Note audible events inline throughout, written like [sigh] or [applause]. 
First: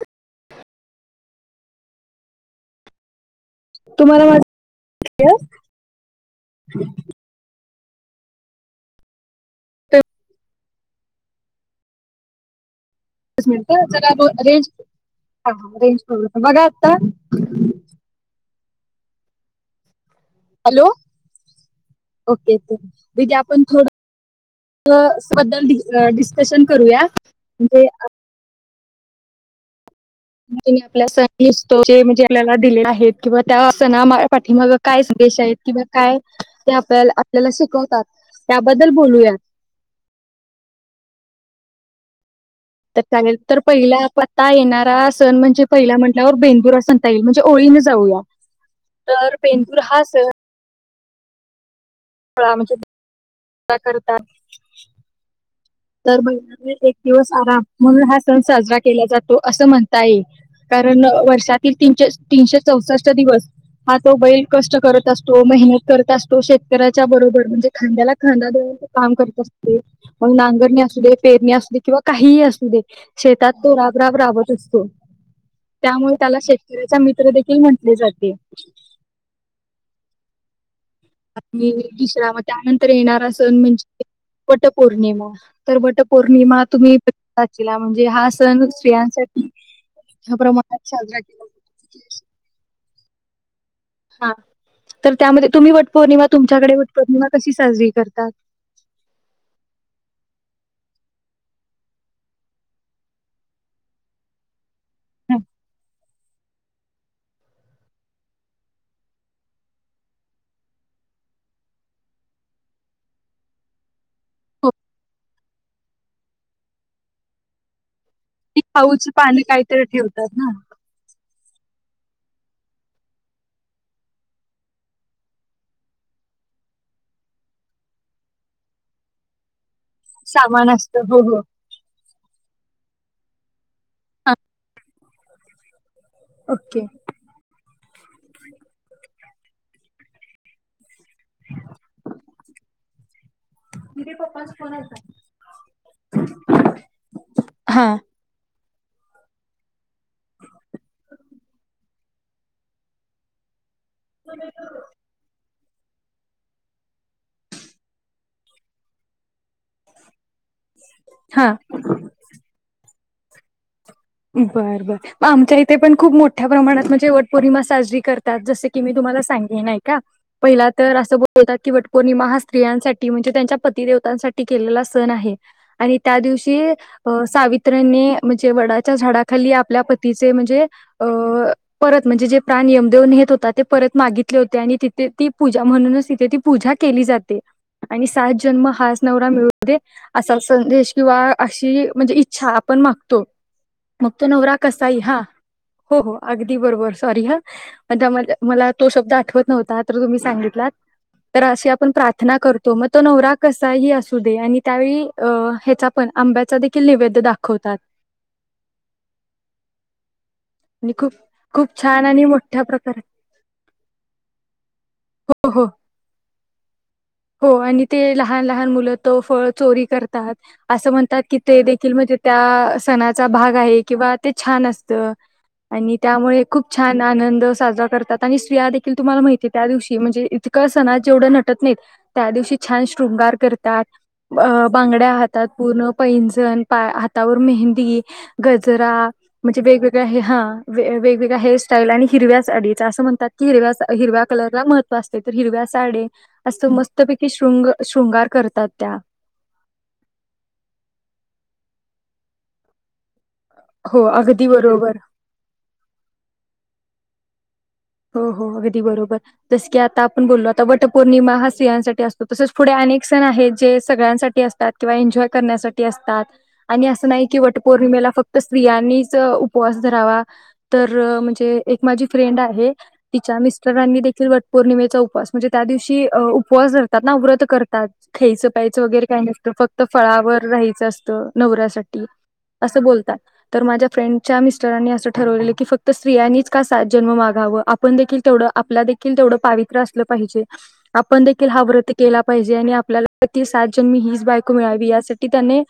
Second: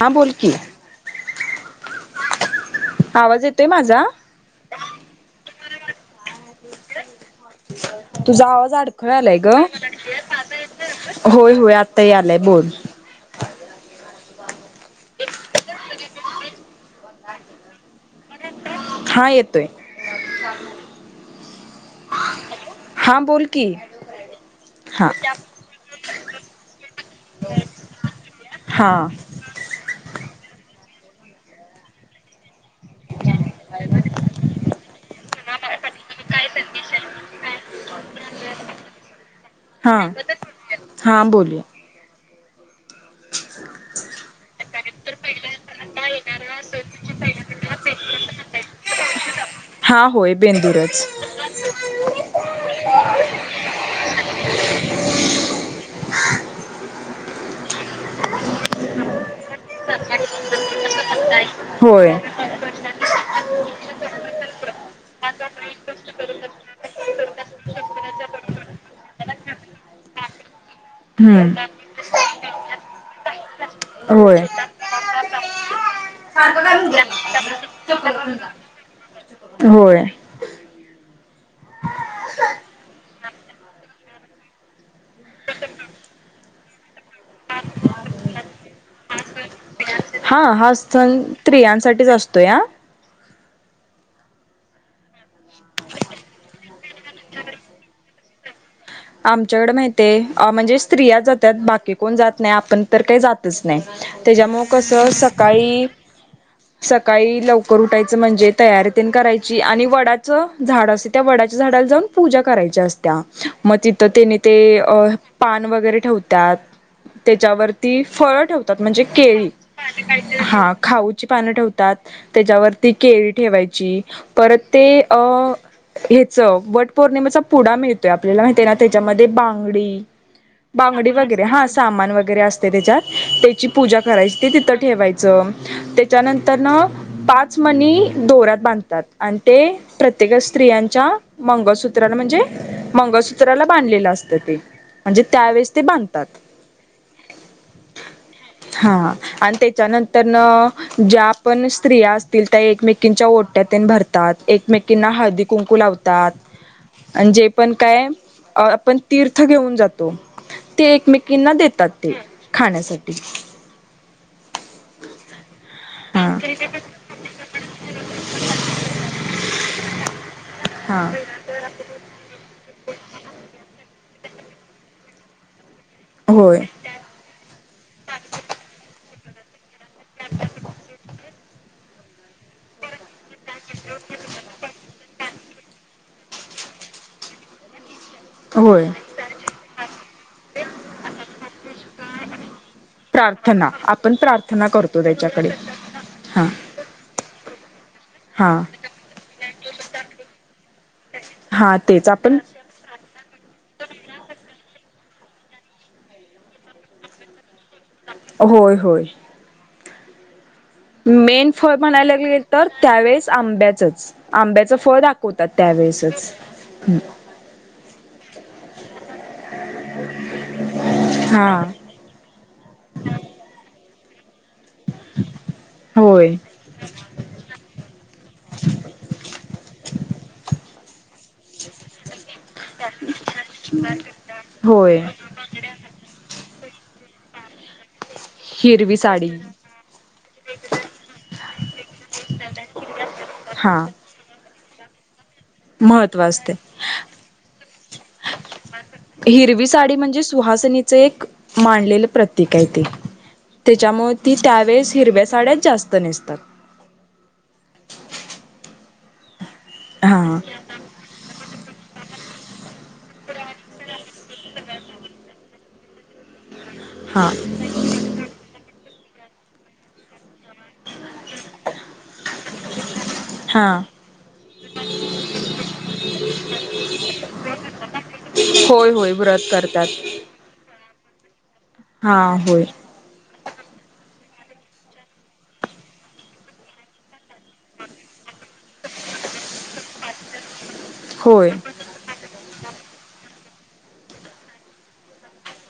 हां बोल की. [unintelligible] माझा [unintelligible] तुझा आवाज अडखळालाय ग. होय होय आता यालाय बोल. [unintelligible] हा येतोय. हॅलो, हा बोल आपण की थोड हा बद्दल डिस्कशन करूया म्हणजे हां म आपल्या स दिसतो जे म्हणजे आपल्याला दिले आहेत त्या असं ना माया पाठीमागं मग काय सदेश आहेत, किंवा काय ते आपल्या आपल्याला शिकवतात त्याबद्दल बोलूयात हां हां बोलूया तर चालेल तर पहिला पता येणारा सण म्हणजे पहिला म्हटल्यावर बेंदुरा सण, ताई येईल म्हणजे ओळीने जाऊया तर! बेंदूर हा होय बेंदूरच, ह [unintelligible] ह म्हचे [unintelligible] का करतात तर महिला एक दिवस आराम म्हणून हा सण साजरा केला जातो असं म्हणता येईल कारण वर्षातील तीशे होय तीनशे चौसष्ट दिवस हा तो बैल कष्ट करत असतो, मेहनत करत असतो, शेतकऱ्याच्या बरोबर- म्हणजे खांद्याला खांदा काम करत असतो नांगर णी असू दे पेरणी हम्म असू दे किंवा काही असू दे शेतात तो राग राग होय राबत असतो, त्यामुळे त्याला शेतकऱ्याचा मित्र देखील म्हटले जाते. होय आणि दुसरा म त्यानंतर येणारा सण म्हणजे वटपौर्णिमा तर वटपौर्णिमा तुम्ही वाचला म्हणजे हा सण स्त्रियांसाठी- ह मोठ्या हा प्रमाणात सण साजरा केला स्त्रियांसाठीच जातो. असतोय या हा तर त्यामध्ये तुम्ही वटपौर्णिमा तुमच्याकडे वटपौर्णिमा कशी साजरी करतात? आमच्याकडे माहिते आहे, म्हणजे स्त्रिया जातात बाकी कोण जात नाही आपण तर काही जातच नाही त्याज्यामुळ - कसं हा. सकाळी सकाळी लवकर उठायचं म्हणजे तयारीतन करायची आणि वडाचं झाड असते, त्या वडाच्या झाडाला जाऊन पूजा करायच्या असत्या मतीत तर तेने ते हो पान वगैरे ठेवत त्यात त्याच्यावरती फळ ती ठेवतात म्हणजे खाऊची पानं केळी काहीतरी ठेवतात ना हा खाऊची पान ठेवतात त्याच्यावरती केळी ठेवायची, परत ते अ हेच वट पौर्णिमेचा पुडा मिळतोय- आपल्याला माहिती आहे ना, त्याच्यामध्ये बांगडी सामान असतं. बांगडी हो हो वगैरे हां सामान वगैरे असते त्याच्यात त [inaudible] ची पूजा करायची ते तिथं ठेवायची च ते त्यानंतरन ओके पाच मनी दौऱ्यात बांधतात आणि ते प्रत्येक स्त्रियांच्या मंगसूत्रला म्हणजे मंगळसूत्राला बांधलेलं असत ते, म्हणजे त्यावेेळेस ते बांधतात. हा आणि त्याच्यानंतर न ज्या पण स्त्रिया असतील त्या एकमेकींच्या ओटी भरतात, एकमेकीना हळदी कुंकू लावतात, अन् जे पण काय आपण तीर्थ घेऊन जातो ते हा एकमेकीना देतात ते, खाण्यासाठी. ठीक बर बर, म आमच्या इथे पण खूप हा मोठ्या प्रमाणात म्हणजे वटपौर्णिमा साजरी करतात, जस की मी तुम्हाला संगीन एका, पहिला तर हा असं बोलतात की वटपौर्णिमा हा स्त्री म्हणजे त्यांच्या पती देवतांसाठी ते केलेला सण आहे. आणि त्या होय दिवशी अ सावित्र्यानी म्हणजे वडा झाडा खाली आप आपल्या पतीचे म्हणजे अ परत म्हणजे जे प्राण यम देऊनेत हो हो ते परत मागितले होते आणि तिथे ती पूजा म्हणूनच तिथे ती पूजा केली जाते आणि सात जन्म होय हाच नवरा मिळू दे असा संदेश किंवा अशी म्हणजे इच्छा पण मागतो प्रार्थना मग आपण तो नवरा प्रार्थना कसाई करतो हा, त्याच्याकडे हो हा अगदी बरोबर, सॉरी हा [unintelligible] हा मला तो शब्द आठवत नव्हता तर तुम्ही सांगितलात तर अशी हा आपण तेच प्रार्थना करतो मग तो नवरा कसा ही असू दे आणि त्यावेळी अ ह्याचा पण आंब्याचा देखील निैवेद दाखवतात. होय होय आणि खूप मेन फळ खूप छान म्हणायला आणि गेले मोठ्या तर प्रकारे त्यावेेळेस आंब्याचच, आंब्याचं फळ दाखवतात हो हो त्यावेळेसच. हो आणि ते लहान लहान मुलं तो फळ चोरी करतात, असं म्हणतात की हा ते देखील म्हणजे त्या सणाचा भाग आहे किंवा ते छान असतं आणि होय त्यामुळे खूप छान आनंद साजरा करतात आणि स्त्रिया देखील तुम्हाला माहिती आहे त्या दिवशी म्हणजे इतक सणाज जेवढं नटत नाहीत त्या दिवशी छान शृंगार करतात अ होय बांगड्या हातात पूर्ण पैंजण पाय हातावर मेहंदी गजरा हिरवी साडी म्हणजे वेगवेगळ्या ह, वेगवेगळ्या हेअर साईल आणि हिरव्या साडीच, अस म्हणतात की हा हिरव्या कलरला महत्त्व ते तर हिरव्या साडे महत्त्व असते असं मस्त हिरवी साडी म्हणजे सुहासिनीच एक मांडलेलं प्रतीक आहे ते. हो तेच्यामुळे ती अगदी बरोबर त्यावेेळेस हिरव्या साड्याच जास्त नेसतात. हो हो, अगदी बरोबर. जस की आता आपण हा बोललो आता वटपौर्णिमा हा स्त्रियांसाठी असतो. तसेच पुढे अनेक सण आहेत जे सगळ्यांसाठी असतात किंवा एन्जॉय करण्यासाठी असतात. आणि असं नाही हा की वटपौर्णिमेला फक्त स्त्रियांनी च उपवास धरावा तर म्हणजे एक माझी फ्रेंड आहे. तिच्या हा मिस्टरांनी देखील वट पौर्णिमेचा उपवास म्हणजे त्या दिवशी उपवास धरतात ना व्रत करतात. ख्यायचं प्यायचं होय वगैरे होय काही व्रत नसतं फक्त करतात फळावर राहायचं असतं. नवऱ्यासाठी हा होय असं बोलतात तर माझ्या फ्रेंड च्या मिस्टरांनी असं ठरवलेलं की फक्त स्तियांनीच का सात जन्म मागावं. आपण देखील तेवढं आपला देखील तेवढं पावित्र असलं पाहिजे. आपण देखील होय हा व्रत केला पाहिजे आणि आपल्याला प्रति सात जण मी हीच बायको मिळावी यासाठी त्याने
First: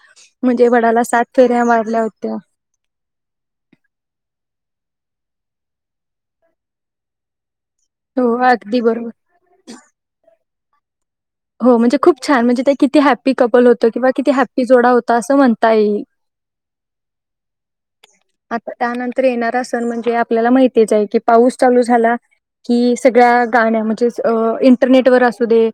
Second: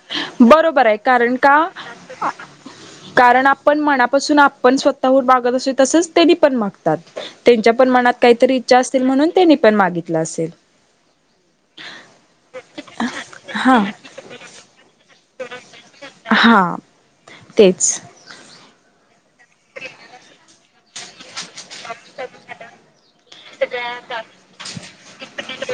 म्हणजे बरोबर आहे वडाला सात कारण का फेऱ्या मारल्या होत्या. कारण आपण मनापासून आप पण स्वतःहुन मागत अस तसच तेनी पण मागतात. त्यांच्या पण मनात हो काहीतरी इच्छा अगदी असतील बरोबर. म्हणून त्यांनी पण मागितलं असेल. हो म्हणजे खूप छान म्हणजे ते किती हॅपी कपल हा होतं किंवा किती हॅप जोडा होत हा तेच आता त्यानंतर येणारा सण म्हणजे आपल्याला माहितीच आहे की पाऊस चालू झाला कि सगळ्या गाण्या म्हणजेच इंटरनेटवर असू दे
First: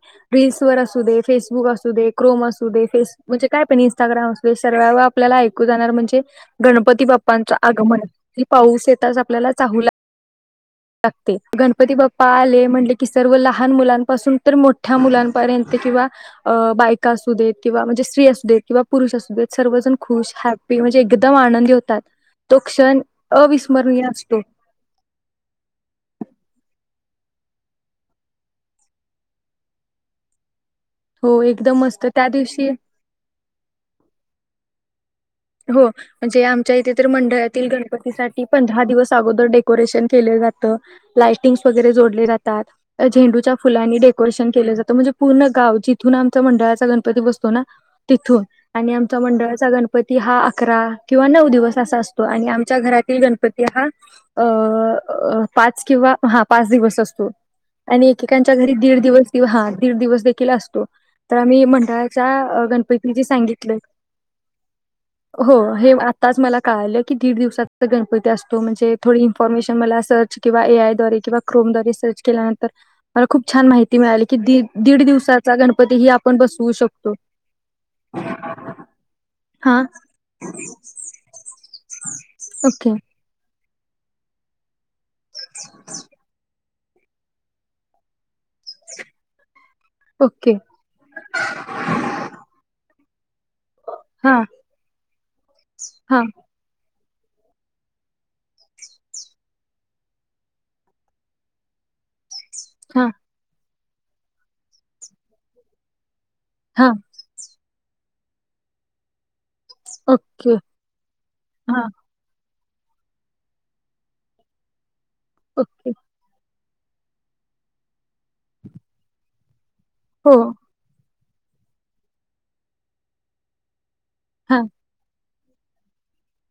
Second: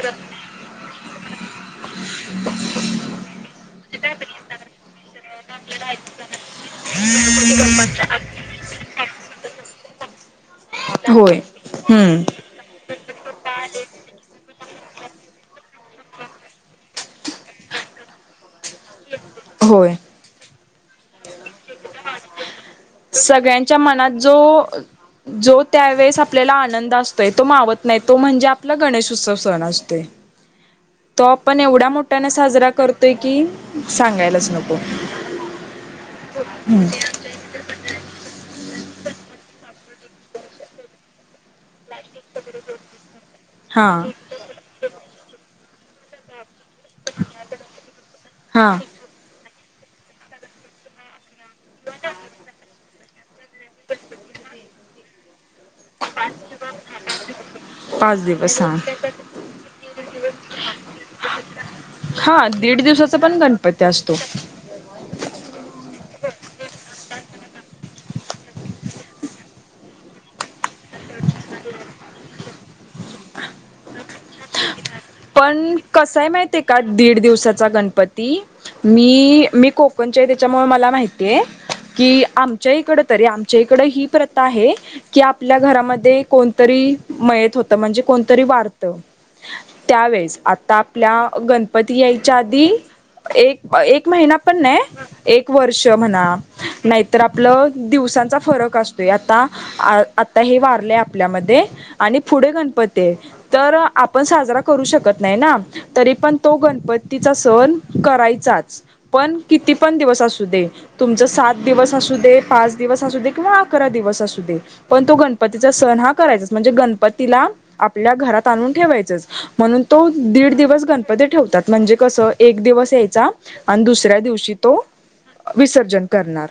स्वर असू दे, फेसबुक असू दे क्रोम असू दे, फेस म्हणजे काय पण इंस्टाग्राम असू दे सरळाव आपल्याला ऐकू जाणार म्हणजे गणपती बाप्पांचा आगमन ही पाऊस येता जात आपल्याला चाहूला लागते, होय गणपती हम्म बाप्पा आले म्हण कि सर्व लहान मुलांपासून तर मोठ्या मुलांपर्यंत किंवा बायका असू देत, किंवा म्हणजे स्त्री असू देत. किंवा पुरुष असू देत. होय सर्वजण खुश हॅ मी म्हणजे एकदम आनंदी हो सगळ्यांच्या मनात असतो जो- जो त्यावेेळेस आपल्याला आनंद असतोय, तो मावत नाही. तो म्हणजे आपला गणेश उत्सव सण असतोय. तो हो आपण एकदम एवढ्या मस्त त्या मोठ्याने साजरा दिवशी करतोय की- सांगायलाच नको. हो. म्हणजे आम- आमच्या इथ तर मंडळातील गणपती साठी- पंधरा दिवस अगोदर डेकोरेशन केल जात. लाय टिंग - वगेरे जोडले जातात झेंडूच्या हा फुलांनी डेकोरेशन केल जात म्हणजे पूर्ण गाव- तिथून आमचं मंडळा - गणपती बसतो ना तिथून हा आणि आमचा मंडळात - चा गणपत- दहा, अकरा किंवा नऊ- दिवस असा असतो आणि आमच्या घरात- [unintelligible] पती हा अ- अ. पाच किंवा हा पाच दिवस असतो. आणि पाच एकेकांच्या दिवस घरी हा दीड दिवस. हा -दीड दिवस देखील असतो. तर आम्ही हा मंडळाच्या दीड दिवसाचा गणपती पण सांगितलं- गणपती असतो हो. हे आताच मला कळालं की दीड दिवसात- गणपती असतो म्हणजे थोडि इन्फॉर्मेशन मला सर्च किंवा ए आय द्वारे किंवा क्रोम द्वारे सर्च केल्यानंतर मला खूप छान माहिती मिळाली की दीड- दिवसाचा पण, गणपती ही कसय आपण माहितीय बसवू का? शकतो दीड दिवसाचा गणपती- मी- मी हा कोकणचीय त्येच्यामुळे मला माहितीय. की आमच्या ओके इकड तरी आमच्या- इकड ही प्रथा आहे- की आपल्या घरामध्ये कोण- तरी मयत होत. म्हणजे कोणतरी वारत- त्यावेेळेस, ओके आत्ता आपल्या गणपती यायच्या आधी- एक -एक महिना हा पण नाय एक वर्ष हा म्हणा- नाही- तर आपलं दिवसांचा- फरक असतोय आता आता हे वारलंय आपल्यामध्ये आणि पुढे हा गणपतीय तर आपण साजरा करु शकत नाई ना तरी पण कू तो हा गणपतीचा सण करायचाच पण किती पण दिवस असू ओके दे तुमच सात हा दिवस असू दे पाच दिवस असू दे किंवा अकरा दिवस असू दे पण तो गणपतीचा ओके सण हा करायचाच म्हणजे गणपतीला आप आपल्या घरात आणून ठेवायचंच. म्हणून. तो हो दीड दिवस गण मध्ये ते ठेवतात म्हणजे, कसं एक दिवस यायचा दुसऱ्या तिसऱ्या दिवशी हा तो. विसर्जन करणार.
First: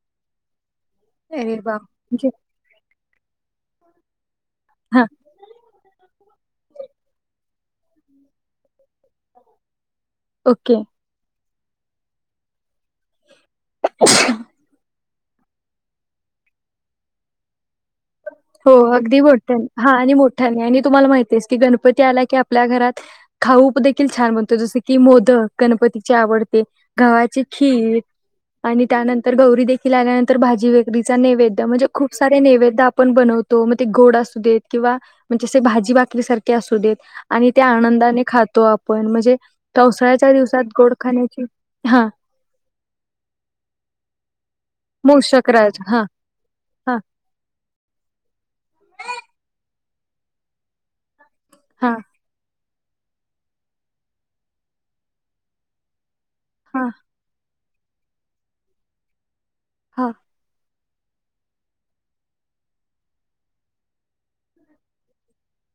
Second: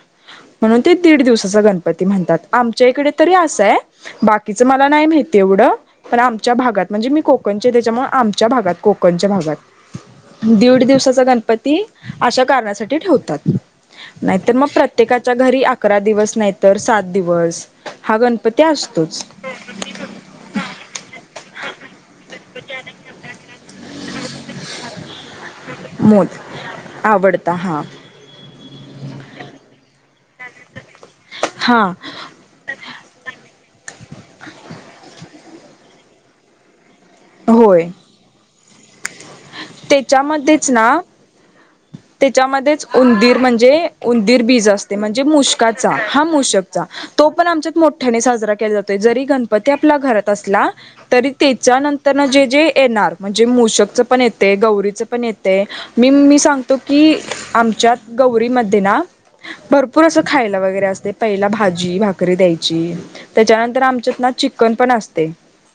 म्हणून ते दीड अरे दिवसाचा वा गणपती म्हणजे म्हणतात, आमच्या इकडे. तरी अस आहे बाकी. तिचं मला हा नाही माहिती, एवढं आमच्या भागात म्हणजे, मी कोकणची. त्याच्यामुळे आमच्या भागात कोक णच्या भागात ओके दीड दिवसाचा गणपती ती अशा कारणासाठी ठेवतात. नाहीतर मग प्रत्येकाच्या घरी अकरा दिवस, नाहीतर सात दिवस. हा गणपती हो अगदी असतोच मोठ्यानी हा आणि मोठानी, आणि तुम्हाला माहित आहे. की गणपती आप. आपल्या घरात खाऊ उपदेखील छान बनतोय, जस की मोदक गणपतीचे मोद आवडते, गव्हाचे आवडता हा खीर, आणि त्यानंतर गौरी देखील आल्यानंतर भाजी वकरीचा नैवेद्य, हा म्हणजे खूप सारे नैवेद. बनवतो मग ते गोड असू देत, किंवा म्हणजे भाजी बाकरी सारखे असू देत. आणि त्या होय आनंदाने खातो आप पण माझे. पावसाळ्याच्या दिवसात त्याच्यामध्येच गोड ना खाण्याची. हां, त्याच्यामध्येच उंदीर म्हणजे उंदीर बी मूळ म्हणजे शकराज मुकाचा हां, हा मुशकचा हां, तो पण आमच्यात मोठ्याने साजरा केला जातोय, जरी गणपती. आपला घरात असला तरी. त्याच्या हां, नंतर ना जे जे. येणार म्हणजे मषकच पण येते, गौरीच पण येते, मी मी. तो हां, की आम आमच्यात गौरीमध्ये ना. भरपूर हां, असं खायला वगैरे असत. ते पहिला भाजी भाकरी द्यायची, त्याच्यानंतर आमच्यात ना चिकन पण असते,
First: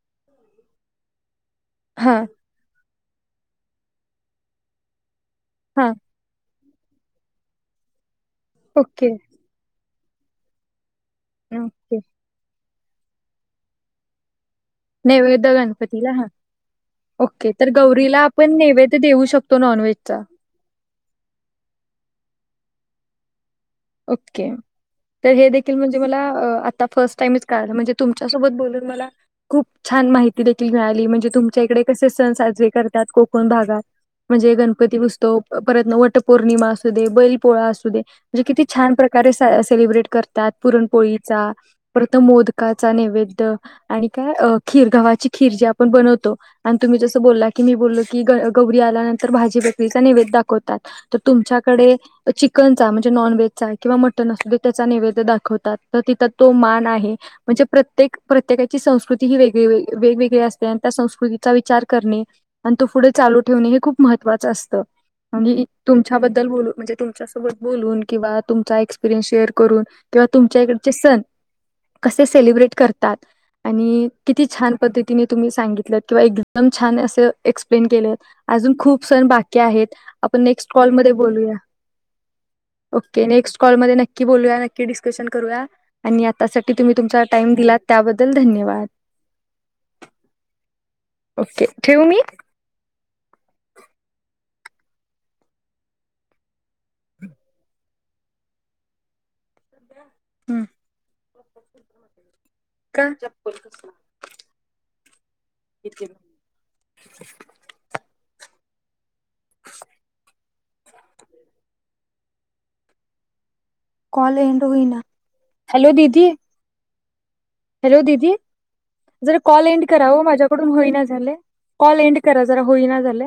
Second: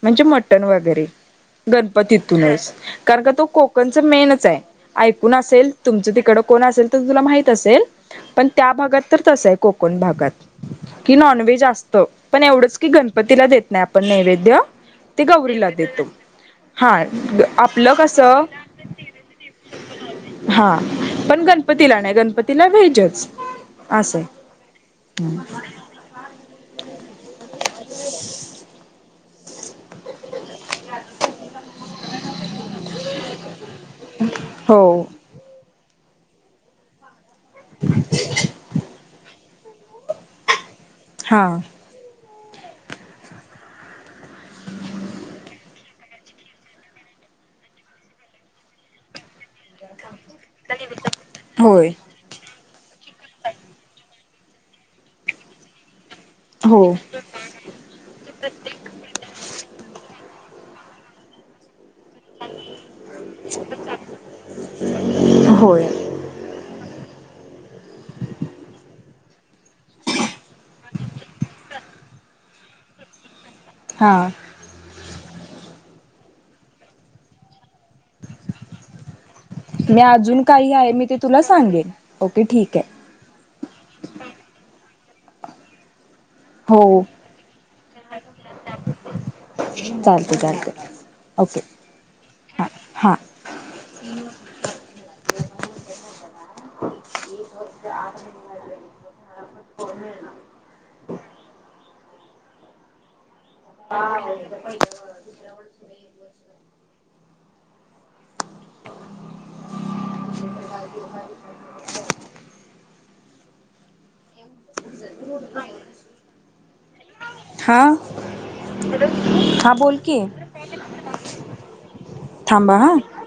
म्हणजे मटण वगैरे. हां, गणपतीतूनच. कारण का तो कोकणच मेनच आहे. ऐकून असेल. हां. तुमचं तिकडं कोण असेल तर तिला माहित असेल पण त्या भागात ओके, तर तसं कोकण कोकण भागात की नॉनव्हेज ओके. असत पण एवढंच की गणपतीला देत नाही आपण नैवेद्य ते नैवेद गौरीला देतो गणपतीला हा हा ओके तर आपलं गौरीला कसं आपण नैवेद्य देऊ शकतो नॉन व्हेजचा हा पण गणपतीला नाही गणपतीला व्हेजच असं आहे. ओके तर हे देखील म्हणजे मला अअ आता फर्स्ट टाईमच कळला म्हणजे तुमच्यासोबत बोलून मला खूप छान माहिती देखील मिळाली म्हणजे तुमच्याकडे कसे सण साजरे करतात कोकण भागात म्हणजे गणपती हो बसतो परत वट पौर्णिमा असु देत बैल पोळा असू दे म्हणजे किती तरी सेलिब्रेट करतात हा पुरणपोळीचा प्रथम मोदक काचा नैवेद आणि काय खीर गव्हाची खीर जी आपण बनवतो आणि तुम्ही जसं बोलला की मी बोलो की ग गौरी आल्यानंतर भाजी भाकरीचा नैवेद्य दाखतात तर होय तुमच्याकडे चिक कनचा म्हजे नाॅनव्हेज चालत ना मटन असल्या त्याचा नैवेद्य दाखवतात तर तिथं तो हो मान आहे म्हणजे प्रत्येक प्रत्येकाची संस्कृती ही वेग वेगवेगळी असत कोणत्या संस्कृतीचा विचार करणे पण तो पुढे चालू ठेवणे हे खुप महत्त्वाच असत आणि होय तुमच्या बद्दल बोलू म्हणजे तु च्या सोबत बोलून किंवा तुमचा एक्सस्पीरियन्स शेअर करून किंवा तुमच्याकडचे सण कसे सेलिब्रेट करतात आणि हा किती छान पद्धत तिने तुम्ही सांगितलंत किंवा एकदम छान असे एक्सप्लेन केलेत. अजून खूप सण बाकी आहेत. मी आपण अजून नेक्स्ट काही आहे मी कॉलमध्ये ते तुला बोलूया. सांगेन ओके ठीक आहे हो ते नेक्स्ट कॉल मध्ये नक्की बोलूया. ते डिस्कशन करूया. आणि आतासाठी हो तुम्ही तुमचा टाइम दिला त्याबद्दल धन्यवाद चालते चालते ओके ठेवू मी. हां हां [inaudible] हमम का? [inaudible] किटकिट [inaudible] [inaudible] कॉल एंड होईना हॅलो दीदी हां हॅलो दीदी जरा कॉल हां एंड बोल करा की हो माझ्याकडून होईना झाले कॉल एंड करा जरा थांबा हां होईना झाले.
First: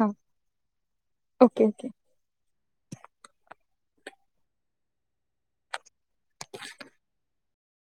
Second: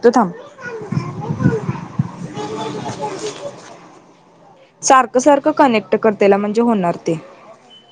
ह थांब ओके ओके सारखं सारखं कनेक्ट कर. त्याला म्हणजे होणार ते